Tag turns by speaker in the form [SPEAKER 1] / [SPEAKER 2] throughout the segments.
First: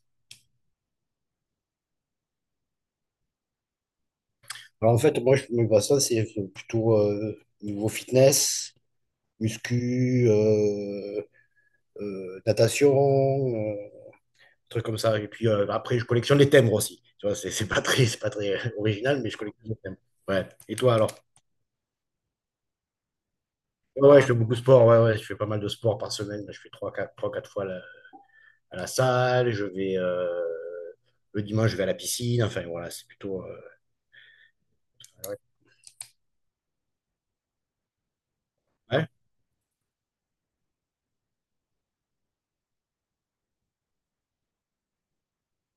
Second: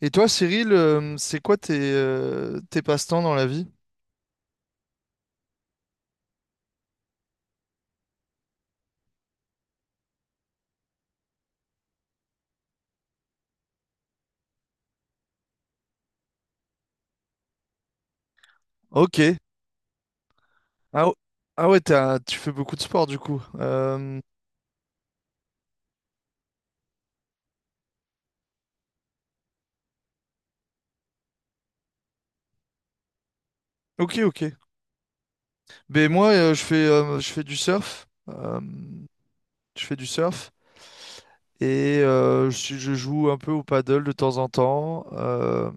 [SPEAKER 1] Et toi, Cyril, c'est quoi tes, tes passe-temps dans la vie?
[SPEAKER 2] Alors, en fait, moi, je me vois ça, c'est plutôt niveau fitness, muscu, natation, euh, trucs comme ça. Et puis après, je collectionne les timbres aussi. Tu vois, c'est pas très original, mais je
[SPEAKER 1] Ok.
[SPEAKER 2] collectionne les timbres. Ouais. Et toi,
[SPEAKER 1] Ah,
[SPEAKER 2] alors?
[SPEAKER 1] o- ah ouais, tu fais beaucoup de sport du coup.
[SPEAKER 2] Ouais, ouais, je fais beaucoup de sport. Ouais, ouais, je fais pas mal de sport par semaine. Je fais trois quatre fois à la salle. Je vais, le dimanche, je vais à la piscine. Enfin, voilà, c'est plutôt. euh,
[SPEAKER 1] Ok, ok.
[SPEAKER 2] ouais.
[SPEAKER 1] Ben moi, je fais du surf.
[SPEAKER 2] Ouais,
[SPEAKER 1] Je fais du surf. Et je joue un peu au paddle de temps en temps.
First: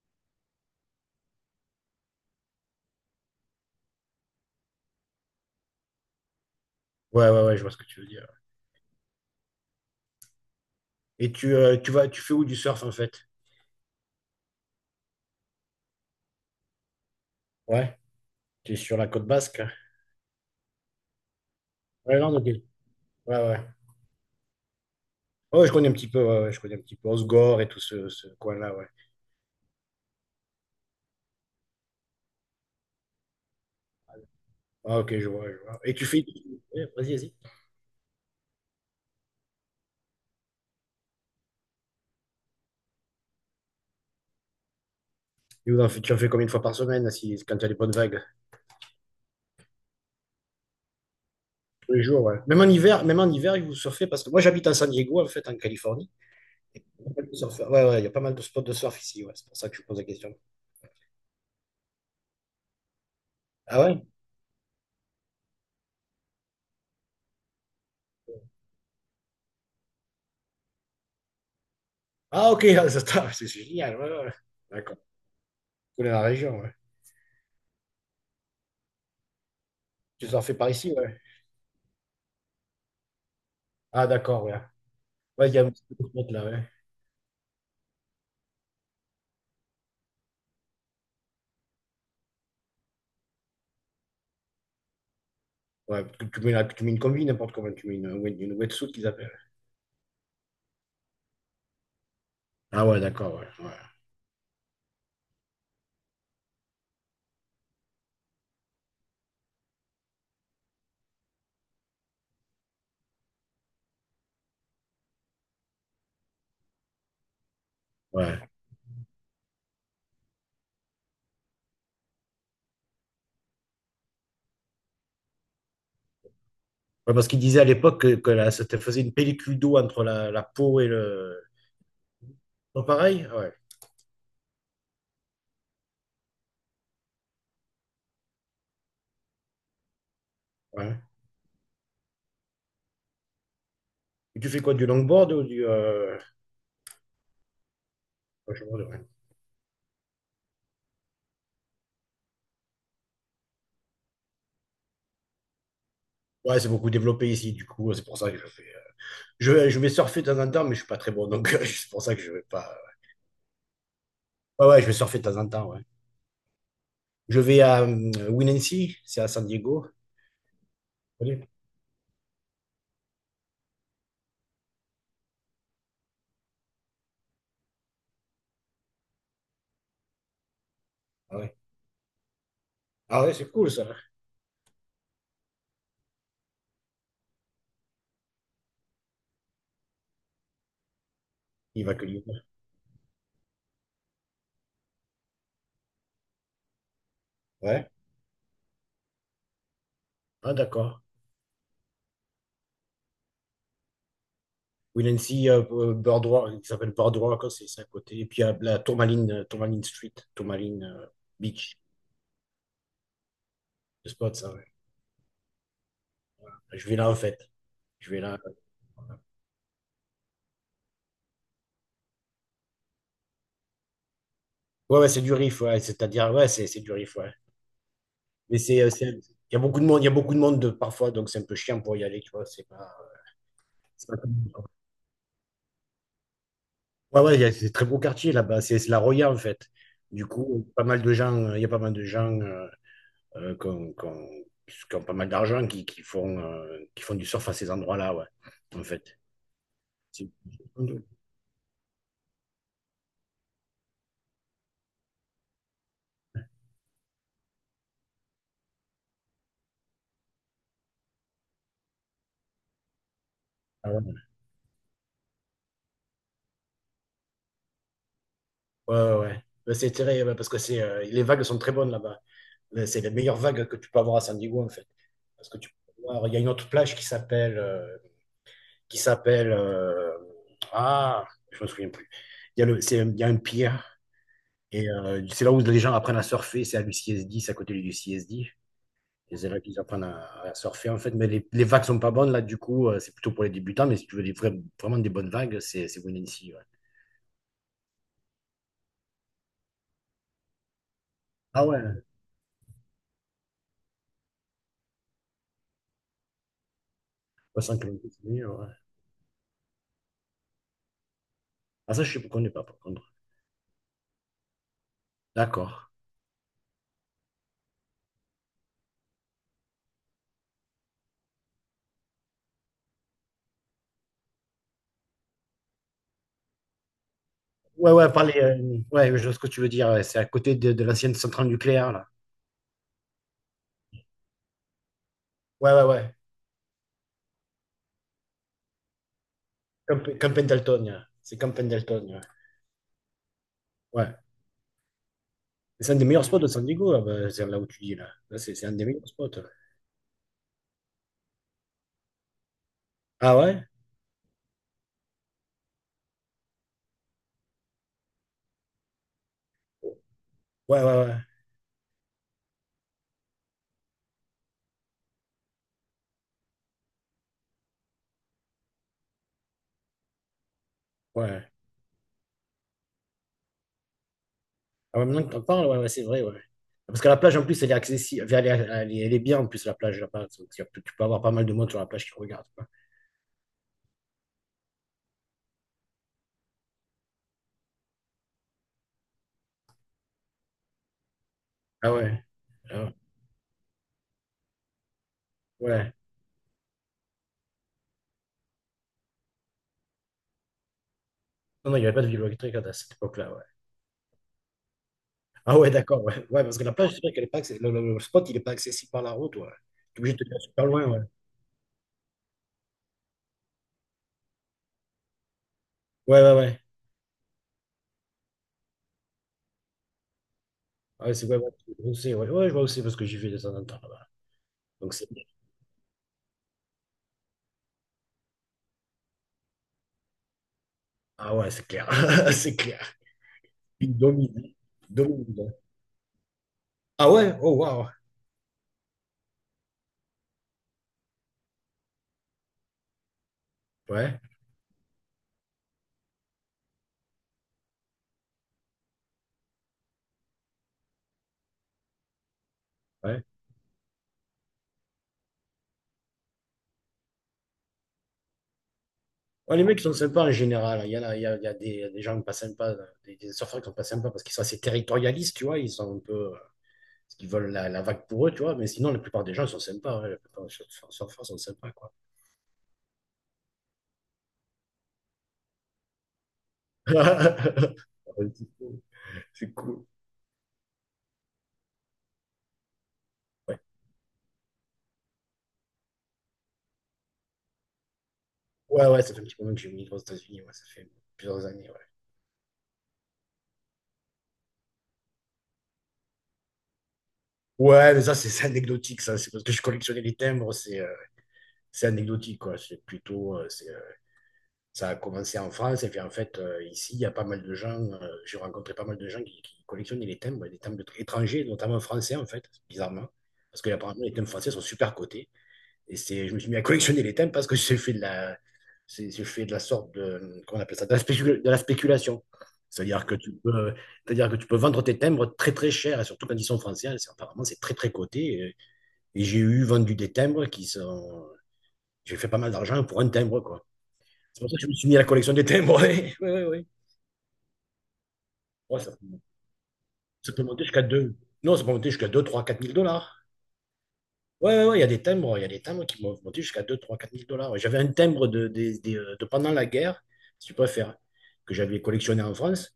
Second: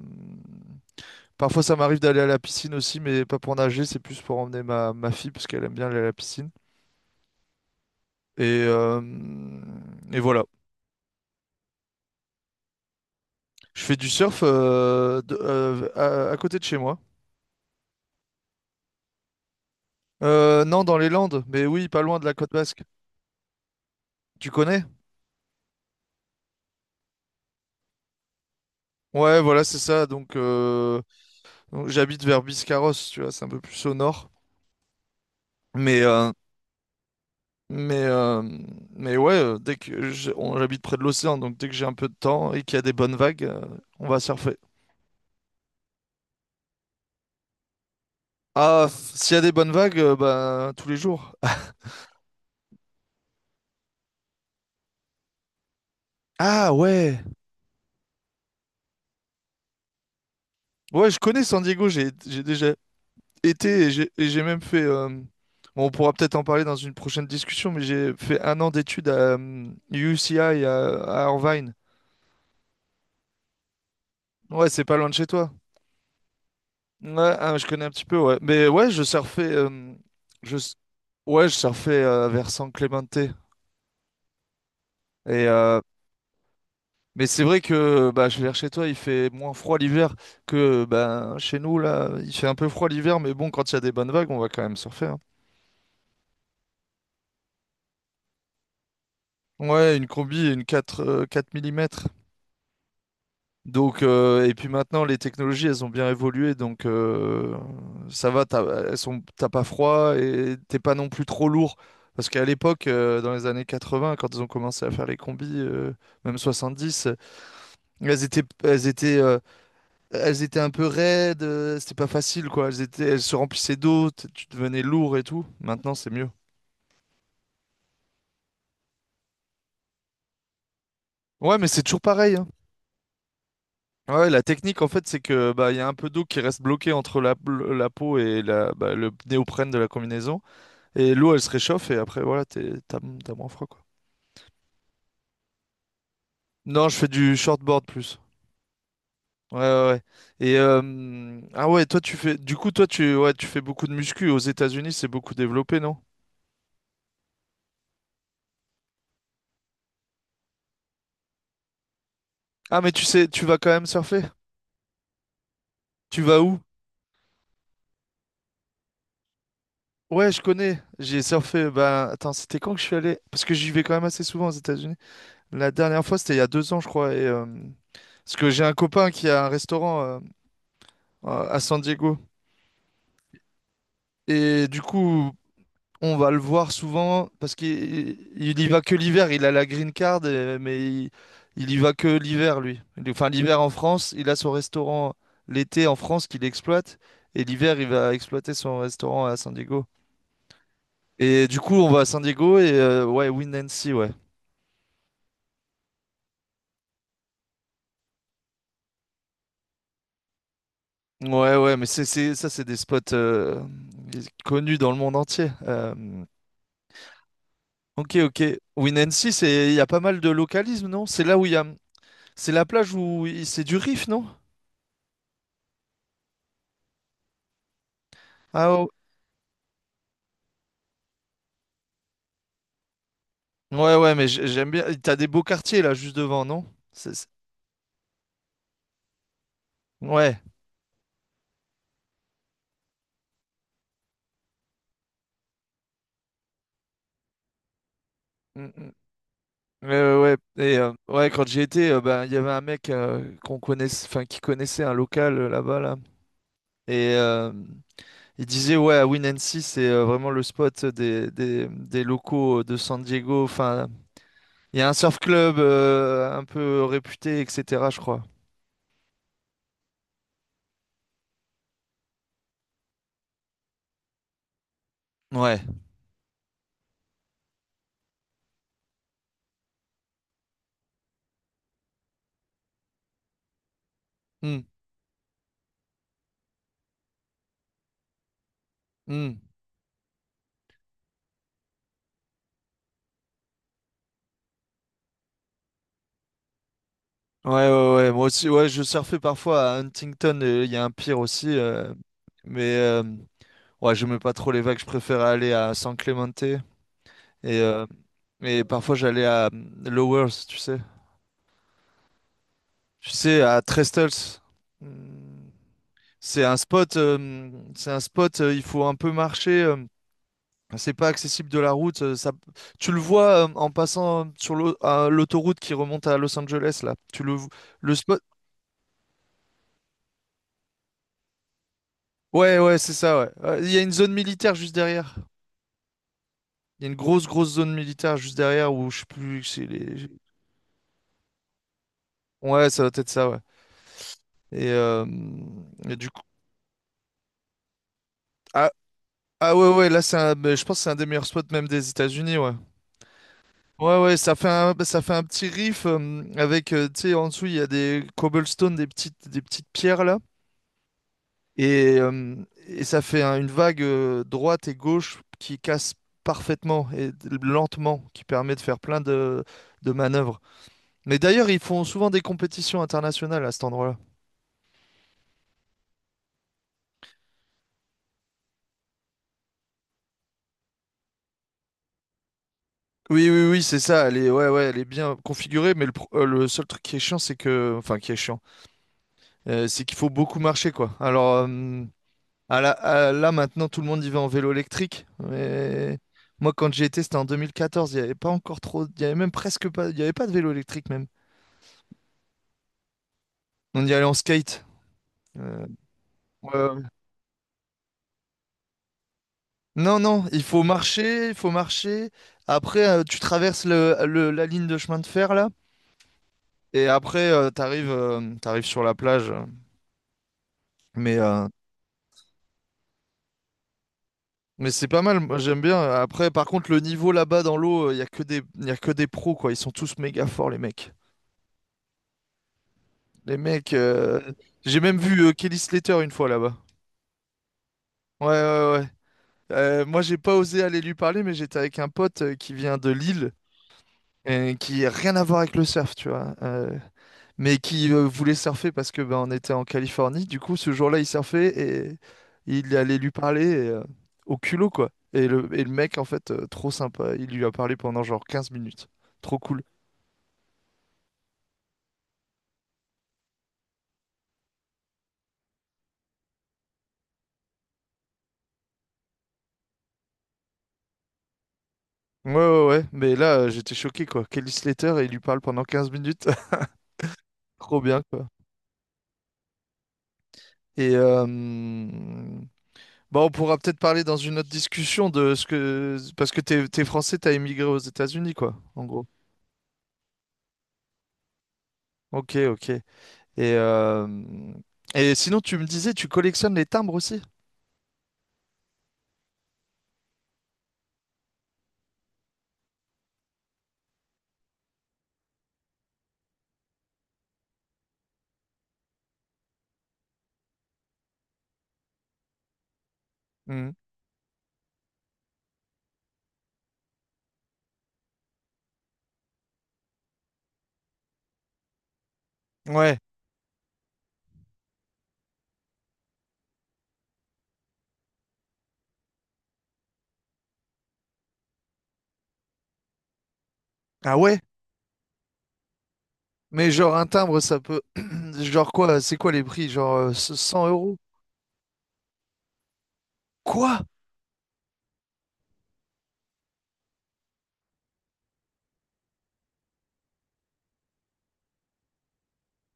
[SPEAKER 1] Parfois, ça m'arrive d'aller à la piscine aussi, mais pas pour nager, c'est plus pour emmener ma, fille, parce qu'elle aime bien aller à la piscine.
[SPEAKER 2] ouais, ouais, ouais, je vois ce que tu veux dire.
[SPEAKER 1] Et, euh, et voilà.
[SPEAKER 2] Et tu fais où du surf, en fait?
[SPEAKER 1] Je fais du surf à côté de chez moi.
[SPEAKER 2] Ouais. Qui est sur la côte basque, hein.
[SPEAKER 1] Non, dans les Landes, mais oui, pas loin
[SPEAKER 2] Ouais,
[SPEAKER 1] de la
[SPEAKER 2] non, ok.
[SPEAKER 1] côte
[SPEAKER 2] Ouais,
[SPEAKER 1] basque.
[SPEAKER 2] ouais.
[SPEAKER 1] Tu connais?
[SPEAKER 2] Ouais, je connais un petit peu, ouais, ouais, je connais un petit peu Osgore et tout ce coin-là, ouais.
[SPEAKER 1] Ouais, voilà, c'est ça. Donc j'habite vers Biscarrosse, tu vois, c'est un peu plus au nord.
[SPEAKER 2] Ah, ok, je vois, je vois. Et
[SPEAKER 1] Mais,
[SPEAKER 2] tu fais.
[SPEAKER 1] euh,
[SPEAKER 2] Ouais, vas-y, vas-y.
[SPEAKER 1] mais, euh, mais ouais, dès que j'habite près de l'océan, donc dès que j'ai un peu de temps et qu'il y a des bonnes vagues, on va surfer.
[SPEAKER 2] Tu en fais combien de fois par semaine si, quand tu as des bonnes vagues?
[SPEAKER 1] S'il y a des bonnes vagues, bah, tous les jours.
[SPEAKER 2] Tous les jours, ouais. Même en hiver, vous surfez parce que moi j'habite à San Diego, en fait, en Californie.
[SPEAKER 1] Ah ouais,
[SPEAKER 2] Surfeur. Ouais, ouais, il y a pas mal de spots de surf ici, ouais. C'est pour ça que je vous pose la question.
[SPEAKER 1] ouais, je connais San Diego, j'ai déjà été
[SPEAKER 2] Ah
[SPEAKER 1] et
[SPEAKER 2] ouais?
[SPEAKER 1] j'ai et j'ai même fait, bon, on pourra peut-être en parler dans une prochaine discussion, mais j'ai fait un an d'études à UCI à Irvine.
[SPEAKER 2] Ah ok, ah, ça tape, c'est génial, ouais, ouais.
[SPEAKER 1] Ouais, c'est pas
[SPEAKER 2] D'accord.
[SPEAKER 1] loin de
[SPEAKER 2] Tu
[SPEAKER 1] chez toi.
[SPEAKER 2] connais la région, ouais.
[SPEAKER 1] Ouais, ah, je connais un petit peu, ouais. Mais ouais, je surfais.
[SPEAKER 2] Tu surfais
[SPEAKER 1] Je,
[SPEAKER 2] par
[SPEAKER 1] s-
[SPEAKER 2] ici, ouais.
[SPEAKER 1] ouais, je surfais vers San Clemente.
[SPEAKER 2] Ah d'accord, ouais.
[SPEAKER 1] Et,
[SPEAKER 2] Ouais, il y a un
[SPEAKER 1] euh,
[SPEAKER 2] petit peu de spots là, ouais.
[SPEAKER 1] mais c'est vrai que bah, je vais vers chez toi, il fait moins froid l'hiver que bah, chez nous, là. Il fait un peu froid l'hiver, mais bon, quand il y a des bonnes vagues, on va quand même surfer, hein.
[SPEAKER 2] Ouais, tu mets, tu mets une combi, n'importe comment, tu mets une wetsuit qu'ils appellent.
[SPEAKER 1] Ouais, une combi et une 4 4 mm.
[SPEAKER 2] Ah ouais, d'accord, ouais, ouais,
[SPEAKER 1] Et puis maintenant, les technologies, elles ont bien évolué, donc ça va, elles sont, t'as pas froid et t'es pas non plus trop lourd. Parce qu'à l'époque, dans les années 80, quand ils ont commencé à faire les combis, même 70, elles
[SPEAKER 2] ouais.
[SPEAKER 1] étaient, elles étaient, euh, elles étaient un peu raides, c'était pas facile, quoi. Elles se remplissaient d'eau, tu devenais lourd et tout. Maintenant, c'est mieux.
[SPEAKER 2] Ouais, parce qu'ils disaient à l'époque que, que ça te faisait une pellicule d'eau entre la peau et le...
[SPEAKER 1] Ouais, mais c'est toujours pareil, hein.
[SPEAKER 2] Pas pareil? Ouais,
[SPEAKER 1] Ouais, la technique, en fait, c'est que bah, il y a un peu d'eau qui reste bloquée entre la peau et le néoprène de la combinaison.
[SPEAKER 2] ouais.
[SPEAKER 1] Et l'eau, elle se réchauffe et après, voilà, t'as moins froid, quoi.
[SPEAKER 2] Et tu fais quoi, du longboard ou du...
[SPEAKER 1] Non, je fais du shortboard plus.
[SPEAKER 2] washboard, ouais,
[SPEAKER 1] Ouais, ouais, ouais. Ah ouais, toi, tu fais. Du coup, toi, tu fais beaucoup de muscu. Aux États-Unis, c'est beaucoup développé, non?
[SPEAKER 2] Ouais, c'est beaucoup développé ici, du coup, c'est pour ça que je fais... Je vais surfer de temps en temps, mais je suis pas très bon, donc c'est pour ça que je vais pas...
[SPEAKER 1] Ah, mais tu sais, tu vas quand même surfer.
[SPEAKER 2] Ouais, ouais, je vais surfer de temps en temps, ouais.
[SPEAKER 1] Tu vas où?
[SPEAKER 2] Je vais à Winancy, c'est à San Diego.
[SPEAKER 1] Ouais, je connais. J'ai
[SPEAKER 2] Vous connaissez.
[SPEAKER 1] surfé. Ben, attends, c'était quand que je suis allé? Parce que j'y vais quand même assez souvent aux États-Unis. La dernière fois, c'était il y a 2 ans, je crois. Parce que j'ai un copain qui a un restaurant
[SPEAKER 2] Ah
[SPEAKER 1] à
[SPEAKER 2] ouais,
[SPEAKER 1] à San Diego.
[SPEAKER 2] ah ouais, c'est cool, ça.
[SPEAKER 1] Et du coup, on va le voir souvent parce qu'il y va que l'hiver. Il a la green card, mais il y
[SPEAKER 2] Il
[SPEAKER 1] va
[SPEAKER 2] va que
[SPEAKER 1] que
[SPEAKER 2] lui.
[SPEAKER 1] l'hiver, lui. Enfin, l'hiver en France, il a son restaurant l'été en France qu'il exploite. Et l'hiver, il
[SPEAKER 2] Ouais,
[SPEAKER 1] va exploiter son restaurant à San Diego.
[SPEAKER 2] ah d'accord.
[SPEAKER 1] Et du coup, on va à San Diego et ouais, Winancy, ouais.
[SPEAKER 2] Will and Boardwalk, qui s'appelle Boardwalk, c'est à côté. Et puis il y a la Tourmaline, Tourmaline Street, Tourmaline
[SPEAKER 1] Ouais, ouais,
[SPEAKER 2] Beach,
[SPEAKER 1] mais c'est des spots
[SPEAKER 2] le spot, ça, ouais.
[SPEAKER 1] connus dans le monde entier.
[SPEAKER 2] Je vais là, en fait. Je
[SPEAKER 1] Ok,
[SPEAKER 2] vais là.
[SPEAKER 1] ok. Winancy, il y a pas mal de localisme, non? C'est là où il y a. C'est la plage où c'est du riff, non?
[SPEAKER 2] Ouais, ouais, c'est du riff, ouais. C'est-à-dire, ouais, c'est du riff, ouais. Mais
[SPEAKER 1] Ah
[SPEAKER 2] il y a beaucoup de monde, il y a beaucoup de monde de, parfois, donc c'est un peu chiant pour y aller, tu vois.
[SPEAKER 1] Ouais,
[SPEAKER 2] C'est
[SPEAKER 1] ouais,
[SPEAKER 2] pas
[SPEAKER 1] mais
[SPEAKER 2] comme-
[SPEAKER 1] j'aime bien. T'as des beaux quartiers là, juste devant, non? C'est-
[SPEAKER 2] Ouais,
[SPEAKER 1] c'est-
[SPEAKER 2] ouais, c'est très beau quartier là-bas. C'est la Roya, en fait. Du
[SPEAKER 1] Ouais.
[SPEAKER 2] coup, pas mal de gens, il y a pas mal de gens euh, qui ont, qui ont- qui ont pas mal d'argent qui font du surf à ces endroits-là, ouais,
[SPEAKER 1] Mm,
[SPEAKER 2] en
[SPEAKER 1] mm.
[SPEAKER 2] fait. C'est-
[SPEAKER 1] Ouais, et quand j'y étais, ben, il y avait un mec qu'on connaissait, enfin, qui connaissait un local là-bas, là. Et il disait, ouais, à Winancy, c'est vraiment le spot des locaux de San Diego. Enfin,
[SPEAKER 2] Ah ouais,
[SPEAKER 1] il y a un surf club un peu réputé, etc., je crois.
[SPEAKER 2] ouais, ouais. Ouais. Mais c'est tiré, ouais, parce que les vagues sont très bonnes là-bas. Mais c'est les meilleures vagues que tu peux avoir à San Diego, en fait. Parce que
[SPEAKER 1] Ouais.
[SPEAKER 2] tu peux voir, il y a une autre plage qui s'appelle, qui s'appelle, euh, ah, je me souviens plus. Il y a le, c'est, il y a un pier,
[SPEAKER 1] Mm,
[SPEAKER 2] et c'est là où les gens apprennent à surfer, c'est à l'UCSD, c'est à côté du CSD. Et
[SPEAKER 1] mm.
[SPEAKER 2] c'est là qu'ils apprennent à surfer, en fait. Mais les vagues sont pas bonnes, là, du coup, c'est plutôt pour les débutants, mais si tu veux vraiment des bonnes vagues, c'est Winancy, ouais.
[SPEAKER 1] Ouais, ouais, ouais. Moi aussi, ouais, je surfais parfois à Huntington. Il y a un pire aussi.
[SPEAKER 2] Ah ouais,
[SPEAKER 1] Mais euh, Ouais, j'aimais pas trop les vagues, je préférais aller à San Clemente.
[SPEAKER 2] 300
[SPEAKER 1] Euh,
[SPEAKER 2] km,
[SPEAKER 1] et parfois j'allais à Lowers, tu sais.
[SPEAKER 2] Ah, ça, je ne connais pas, par
[SPEAKER 1] Tu
[SPEAKER 2] contre.
[SPEAKER 1] sais, à Trestles. Hmm.
[SPEAKER 2] D'accord.
[SPEAKER 1] C'est un spot, il faut un peu marcher. C'est pas accessible de la route. Ça, tu le vois en passant sur l'au- à l'autoroute qui remonte à Los Angeles, là. Tu le, vo-
[SPEAKER 2] Ouais,
[SPEAKER 1] le
[SPEAKER 2] ouais,
[SPEAKER 1] spot.
[SPEAKER 2] parler, ouais, je vois ce que tu veux dire. Ouais, c'est à côté de l'ancienne centrale nucléaire, là.
[SPEAKER 1] Ouais, ouais, c'est ça, ouais. Il y a une zone militaire juste derrière.
[SPEAKER 2] Ouais, ouais, ouais.
[SPEAKER 1] Il y a une grosse, grosse zone militaire juste derrière où je sais plus,
[SPEAKER 2] Camp, Camp Pendleton, ouais. C'est Camp Pendleton, ouais.
[SPEAKER 1] Ouais, ça doit être ça, ouais.
[SPEAKER 2] Ouais.
[SPEAKER 1] Et, euh,
[SPEAKER 2] C'est
[SPEAKER 1] et
[SPEAKER 2] un des
[SPEAKER 1] du coup,
[SPEAKER 2] meilleurs spots de San Diego, là, bah, c'est là où tu dis, là. Là, c'est
[SPEAKER 1] ah,
[SPEAKER 2] un des meilleurs spots, là.
[SPEAKER 1] ah ouais, ouais, là, ben, je pense que c'est un des meilleurs spots même des États-Unis, ouais.
[SPEAKER 2] Ah ouais?
[SPEAKER 1] Ouais, ouais, ça fait un petit riff avec, tu sais, en dessous, il y a des cobblestones, des petites pierres là.
[SPEAKER 2] Ouais, ouais, ouais.
[SPEAKER 1] Et, euh, et une vague droite et gauche qui casse parfaitement et lentement, qui permet de faire plein de manœuvres. Mais
[SPEAKER 2] Ouais.
[SPEAKER 1] d'ailleurs, ils font souvent des compétitions internationales à cet endroit-là.
[SPEAKER 2] Ah, ouais, maintenant que tu en parles, ouais, ouais, c'est vrai, ouais. Parce que la plage, en plus, elle est accessible. Elle est bien, en plus, la plage, là-bas. Donc, tu peux avoir pas mal de monde sur la plage qui regarde, quoi.
[SPEAKER 1] Oui, oui, oui, c'est ça. Ouais, ouais, elle est bien configurée, mais le seul truc qui est chiant, c'est que, enfin, qui est chiant, c'est qu'il faut beaucoup marcher, quoi. Alors,
[SPEAKER 2] Ah ouais. Ah ouais.
[SPEAKER 1] là, maintenant, tout le monde y va en vélo électrique.
[SPEAKER 2] Ouais.
[SPEAKER 1] Mais moi, quand j'y étais, c'était en 2014. Il n'y avait pas encore trop, il y avait même presque pas, il y avait pas de vélo électrique même.
[SPEAKER 2] Non, non, il n'y avait pas de vélo électrique à cette époque-là, ouais.
[SPEAKER 1] On y allait en skate.
[SPEAKER 2] Ah
[SPEAKER 1] Euh,
[SPEAKER 2] ouais, d'accord, ouais. Ouais,
[SPEAKER 1] ouais,
[SPEAKER 2] parce que la
[SPEAKER 1] ouais.
[SPEAKER 2] plage, c'est vrai qu'elle est pas accessi- Le spot, il est pas accessible par la route, ouais.
[SPEAKER 1] Non,
[SPEAKER 2] T'es obligé de
[SPEAKER 1] non,
[SPEAKER 2] te
[SPEAKER 1] il
[SPEAKER 2] faire
[SPEAKER 1] faut
[SPEAKER 2] super loin, ouais.
[SPEAKER 1] marcher, il faut marcher. Après, tu traverses la ligne de chemin de fer là,
[SPEAKER 2] Ouais, ouais, ouais.
[SPEAKER 1] et après, t'arrives sur la plage.
[SPEAKER 2] Ah ouais,
[SPEAKER 1] Mais
[SPEAKER 2] c'est ouais,
[SPEAKER 1] euh,
[SPEAKER 2] ouais, je vois aussi, ouais. Ouais, je vois aussi parce que j'y vais de temps en temps là-bas.
[SPEAKER 1] Mais c'est
[SPEAKER 2] Donc
[SPEAKER 1] pas
[SPEAKER 2] c'est.
[SPEAKER 1] mal, moi j'aime bien. Après, par contre, le niveau là-bas dans l'eau, il y a que des, y a que des pros, quoi. Ils sont tous méga forts, les mecs.
[SPEAKER 2] Ah ouais, c'est clair. C'est clair.
[SPEAKER 1] Les mecs,
[SPEAKER 2] Il domine.
[SPEAKER 1] j'ai
[SPEAKER 2] Il
[SPEAKER 1] même vu
[SPEAKER 2] domine, hein.
[SPEAKER 1] Kelly Slater une fois là-bas.
[SPEAKER 2] Ah ouais? Oh waouh.
[SPEAKER 1] Ouais, ouais, ouais. Moi, j'ai pas osé aller lui parler, mais j'étais avec un pote qui vient de Lille,
[SPEAKER 2] Ouais,
[SPEAKER 1] et qui a rien à voir avec le surf, tu vois. Mais qui voulait surfer parce que ben, on était en Californie. Du coup, ce jour-là, il surfait et il allait lui
[SPEAKER 2] ouais.
[SPEAKER 1] parler au culot, quoi. Et le mec, en fait, trop sympa, il lui a parlé pendant genre 15 minutes. Trop
[SPEAKER 2] Ouais,
[SPEAKER 1] cool.
[SPEAKER 2] les mecs sont sympas en général. Il y a des gens pas sympas, des surfeurs qui sont pas sympas parce qu'ils sont assez territorialistes, tu vois. Ils sont un peu. Ils veulent la vague pour eux, tu vois. Mais sinon, la plupart des gens sont sympas, hein. La plupart des surfeurs sont sympas, quoi.
[SPEAKER 1] Ouais, ouais, ouais. Mais là, j'étais choqué, quoi. Kelly Slater, il lui parle pendant 15 minutes. Trop bien, quoi.
[SPEAKER 2] C'est cool.
[SPEAKER 1] Et bah, on pourra
[SPEAKER 2] Ouais.
[SPEAKER 1] peut-être parler dans une autre discussion de ce que... Parce que t'es français, t'as émigré aux États-Unis, quoi, en
[SPEAKER 2] Ouais, ouais,
[SPEAKER 1] gros.
[SPEAKER 2] ça fait un petit moment que j'ai migré aux États-Unis. Ouais, ça fait plusieurs années.
[SPEAKER 1] Ok, ok. Et, euh, et sinon, tu me disais, tu collectionnes les timbres aussi?
[SPEAKER 2] Ouais, ouais mais ça, c'est anecdotique. Ça, c'est parce que je collectionnais les timbres. C'est anecdotique, quoi. C'est plutôt. Ça a commencé en France. Et puis, en fait, ici, il y a pas mal de gens. J'ai rencontré pas mal de gens qui collectionnaient les timbres, des timbres étrangers, notamment français, en fait, bizarrement. Parce que,
[SPEAKER 1] Mhm.
[SPEAKER 2] apparemment, les timbres français sont super cotés. Et c'est, je me suis mis à collectionner les thèmes parce que j'ai fait de la, je fais de la sorte de, qu'on appelle ça, de la, de la spéculation.
[SPEAKER 1] Ouais.
[SPEAKER 2] C'est-à-dire que tu peux, c'est-à-dire que tu peux vendre tes timbres très très cher, et surtout quand ils sont français, apparemment c'est très très coté. Et j'ai eu vendu des timbres qui sont, j'ai fait pas mal d'argent pour un timbre quoi.
[SPEAKER 1] Ah ouais?
[SPEAKER 2] C'est pour ça que je me suis mis à la collection des timbres. Oui, oui, oui.
[SPEAKER 1] Mais genre, un timbre, ça peut. Genre
[SPEAKER 2] Ouais,
[SPEAKER 1] quoi? C'est quoi les prix? Genre
[SPEAKER 2] ça peut monter
[SPEAKER 1] 100
[SPEAKER 2] jusqu'à
[SPEAKER 1] euros?
[SPEAKER 2] deux. Non, ça peut monter jusqu'à deux trois quatre mille dollars.
[SPEAKER 1] Quoi?
[SPEAKER 2] Ouais, ouais, ouais, il y a des timbres qui m'ont monté jusqu'à deux trois quatre mille dollars. Ouais, j'avais un timbre de pendant la guerre, si tu préfères, que j'avais collectionné en France.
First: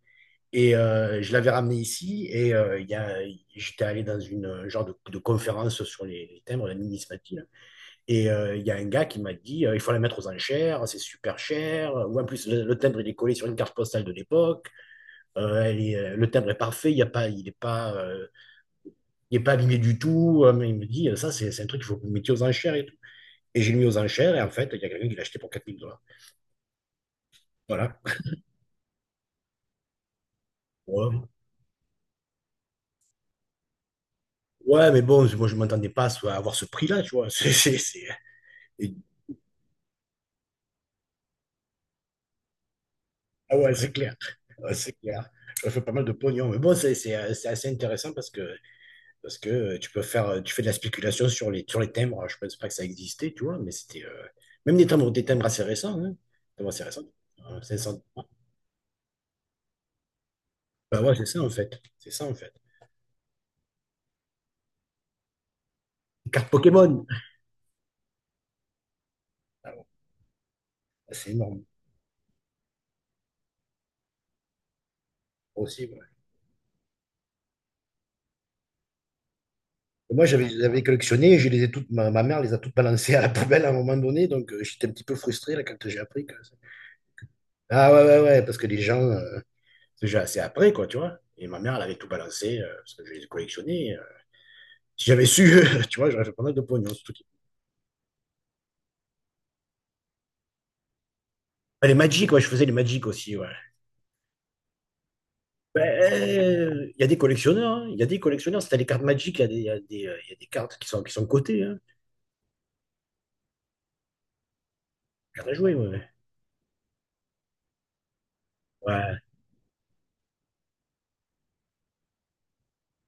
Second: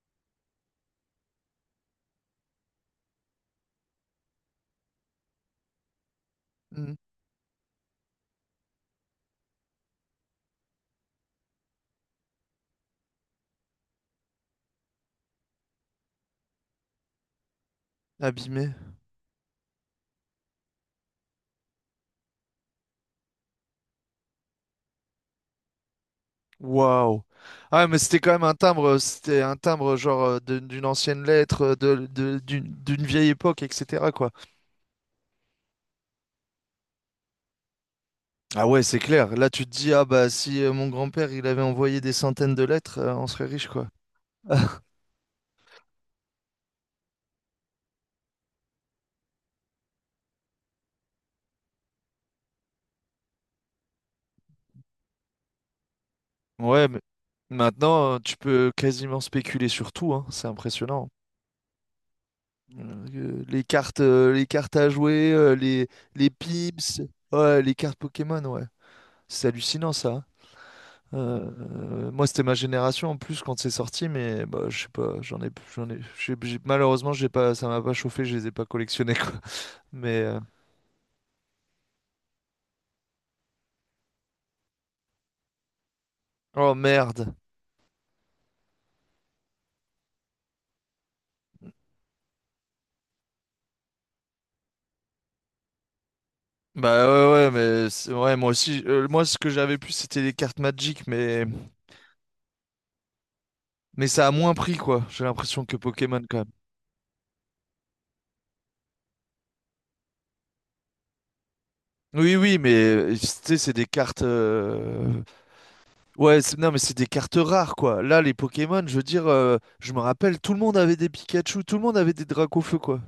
[SPEAKER 2] Et je l'avais ramené ici. Et il y a, j'étais allé dans une genre de, conférence sur les timbres, la
[SPEAKER 1] Mhm.
[SPEAKER 2] numismatie, là. Et il y a un gars qui m'a dit il faut la mettre aux enchères, c'est super cher. Ou en plus, le timbre, il est collé sur une carte postale de l'époque. Le timbre est parfait, il y a pas, il n'est pas,
[SPEAKER 1] Abîmé.
[SPEAKER 2] il est pas abîmé du tout. Mais il me dit, ça, c'est un truc qu'il faut que vous mettiez aux enchères. Et je l'ai mis aux enchères, et en fait, il y a quelqu'un qui l'a acheté pour 4 000 dollars.
[SPEAKER 1] Waouh. Ah, ouais, mais
[SPEAKER 2] Voilà.
[SPEAKER 1] c'était quand même un timbre. C'était un timbre, genre, d'une
[SPEAKER 2] Ouais.
[SPEAKER 1] ancienne lettre, d'une vieille époque, etc., quoi.
[SPEAKER 2] Ouais, mais bon, moi, je ne m'attendais pas à avoir ce prix-là, tu vois. C'est-
[SPEAKER 1] Ah ouais,
[SPEAKER 2] et-
[SPEAKER 1] c'est clair. Là, tu te dis, ah bah, si mon grand-père, il avait envoyé des centaines de lettres, on serait
[SPEAKER 2] Ah
[SPEAKER 1] riche,
[SPEAKER 2] ouais,
[SPEAKER 1] quoi.
[SPEAKER 2] c'est clair. Ouais, c'est clair. Ça fait pas mal de pognon. Mais bon, c'est assez intéressant parce que tu fais de la spéculation sur les timbres. Je ne pense pas que ça existait, tu vois, mais c'était. Même des timbres assez récents. Hein. Des timbres assez
[SPEAKER 1] Ouais, mais
[SPEAKER 2] récents. 500.
[SPEAKER 1] maintenant, tu peux quasiment spéculer sur tout, hein. C'est
[SPEAKER 2] Bah
[SPEAKER 1] impressionnant.
[SPEAKER 2] ouais, c'est ça, en fait. C'est ça, en fait.
[SPEAKER 1] Les cartes, à jouer, les
[SPEAKER 2] Carte
[SPEAKER 1] pips,
[SPEAKER 2] Pokémon.
[SPEAKER 1] ouais, les cartes Pokémon, ouais. C'est
[SPEAKER 2] Ah ouais,
[SPEAKER 1] hallucinant, ça.
[SPEAKER 2] c'est
[SPEAKER 1] Euh,
[SPEAKER 2] énorme.
[SPEAKER 1] Moi, c'était ma génération en plus quand c'est sorti, mais bah, je sais pas,
[SPEAKER 2] Aussi,
[SPEAKER 1] j'en ai,
[SPEAKER 2] ouais.
[SPEAKER 1] j'ai- malheureusement, j'ai pas, ça m'a pas chauffé, je les ai pas collectionnés, quoi.
[SPEAKER 2] Et
[SPEAKER 1] Mais
[SPEAKER 2] moi,
[SPEAKER 1] euh,
[SPEAKER 2] je les avais collectionné, je les ai toutes, ma mère les a toutes balancées à la poubelle à un moment donné, donc j'étais un petit peu frustré là, quand j'ai appris que...
[SPEAKER 1] oh merde.
[SPEAKER 2] Ah ouais, ouais, ouais, parce que les gens, c'est déjà assez après, quoi, tu vois. Et ma mère, elle avait tout balancé, parce que je les ai collectionnés. Si j'avais su, tu vois, j'aurais fait pas mal de pognon, ce
[SPEAKER 1] Bah
[SPEAKER 2] truc.
[SPEAKER 1] ouais, ouais, mais ouais, moi aussi, moi ce que j'avais plus, c'était les cartes Magic.
[SPEAKER 2] Ah, les Magic, ouais, je faisais les Magic aussi, ouais.
[SPEAKER 1] Mais ça a moins pris, quoi, j'ai l'impression que
[SPEAKER 2] Ben,
[SPEAKER 1] Pokémon, quand même.
[SPEAKER 2] il y a des collectionneurs, hein, il y a des collectionneurs. Si t'as les cartes Magic, il y a des, il y a des, il y a des cartes qui sont cotées, hein.
[SPEAKER 1] Oui, oui, mais tu sais, c'est des cartes.
[SPEAKER 2] Cartes à jouer, ouais. Ouais,
[SPEAKER 1] Ouais, non, mais c'est des cartes rares, quoi. Là, les Pokémon, je veux
[SPEAKER 2] ouais.
[SPEAKER 1] dire, je me rappelle, tout le monde avait des Pikachu, tout le monde avait des Dracofeu, quoi.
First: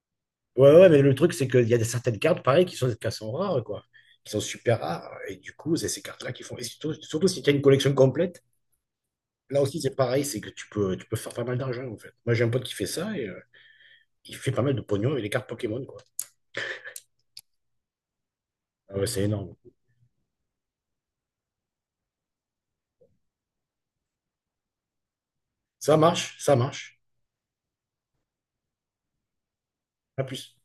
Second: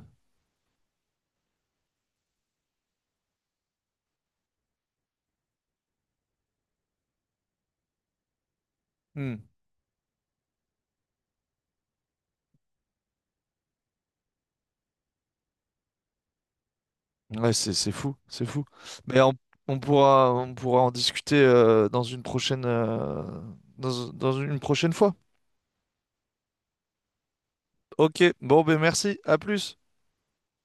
[SPEAKER 2] Ouais. Ouais, mais le truc, c'est qu'il y a certaines cartes, pareil, qui sont des cartes sont rares, quoi. Qui sont super rares. Et du coup, c'est ces cartes-là qui font, et surtout, surtout si tu as une collection complète,
[SPEAKER 1] Hmm.
[SPEAKER 2] là aussi, c'est pareil, c'est que tu peux faire pas mal d'argent, en fait. Moi, j'ai un pote qui fait ça et il fait pas mal de pognon avec les cartes Pokémon, quoi.
[SPEAKER 1] Ouais, c'est fou, c'est fou.
[SPEAKER 2] Ah ouais,
[SPEAKER 1] Mais
[SPEAKER 2] c'est
[SPEAKER 1] on,
[SPEAKER 2] énorme.
[SPEAKER 1] on pourra, on pourra en discuter dans une prochaine fois.
[SPEAKER 2] Ça marche, ça marche.
[SPEAKER 1] Ok, bon, ben merci, à plus.
[SPEAKER 2] À plus.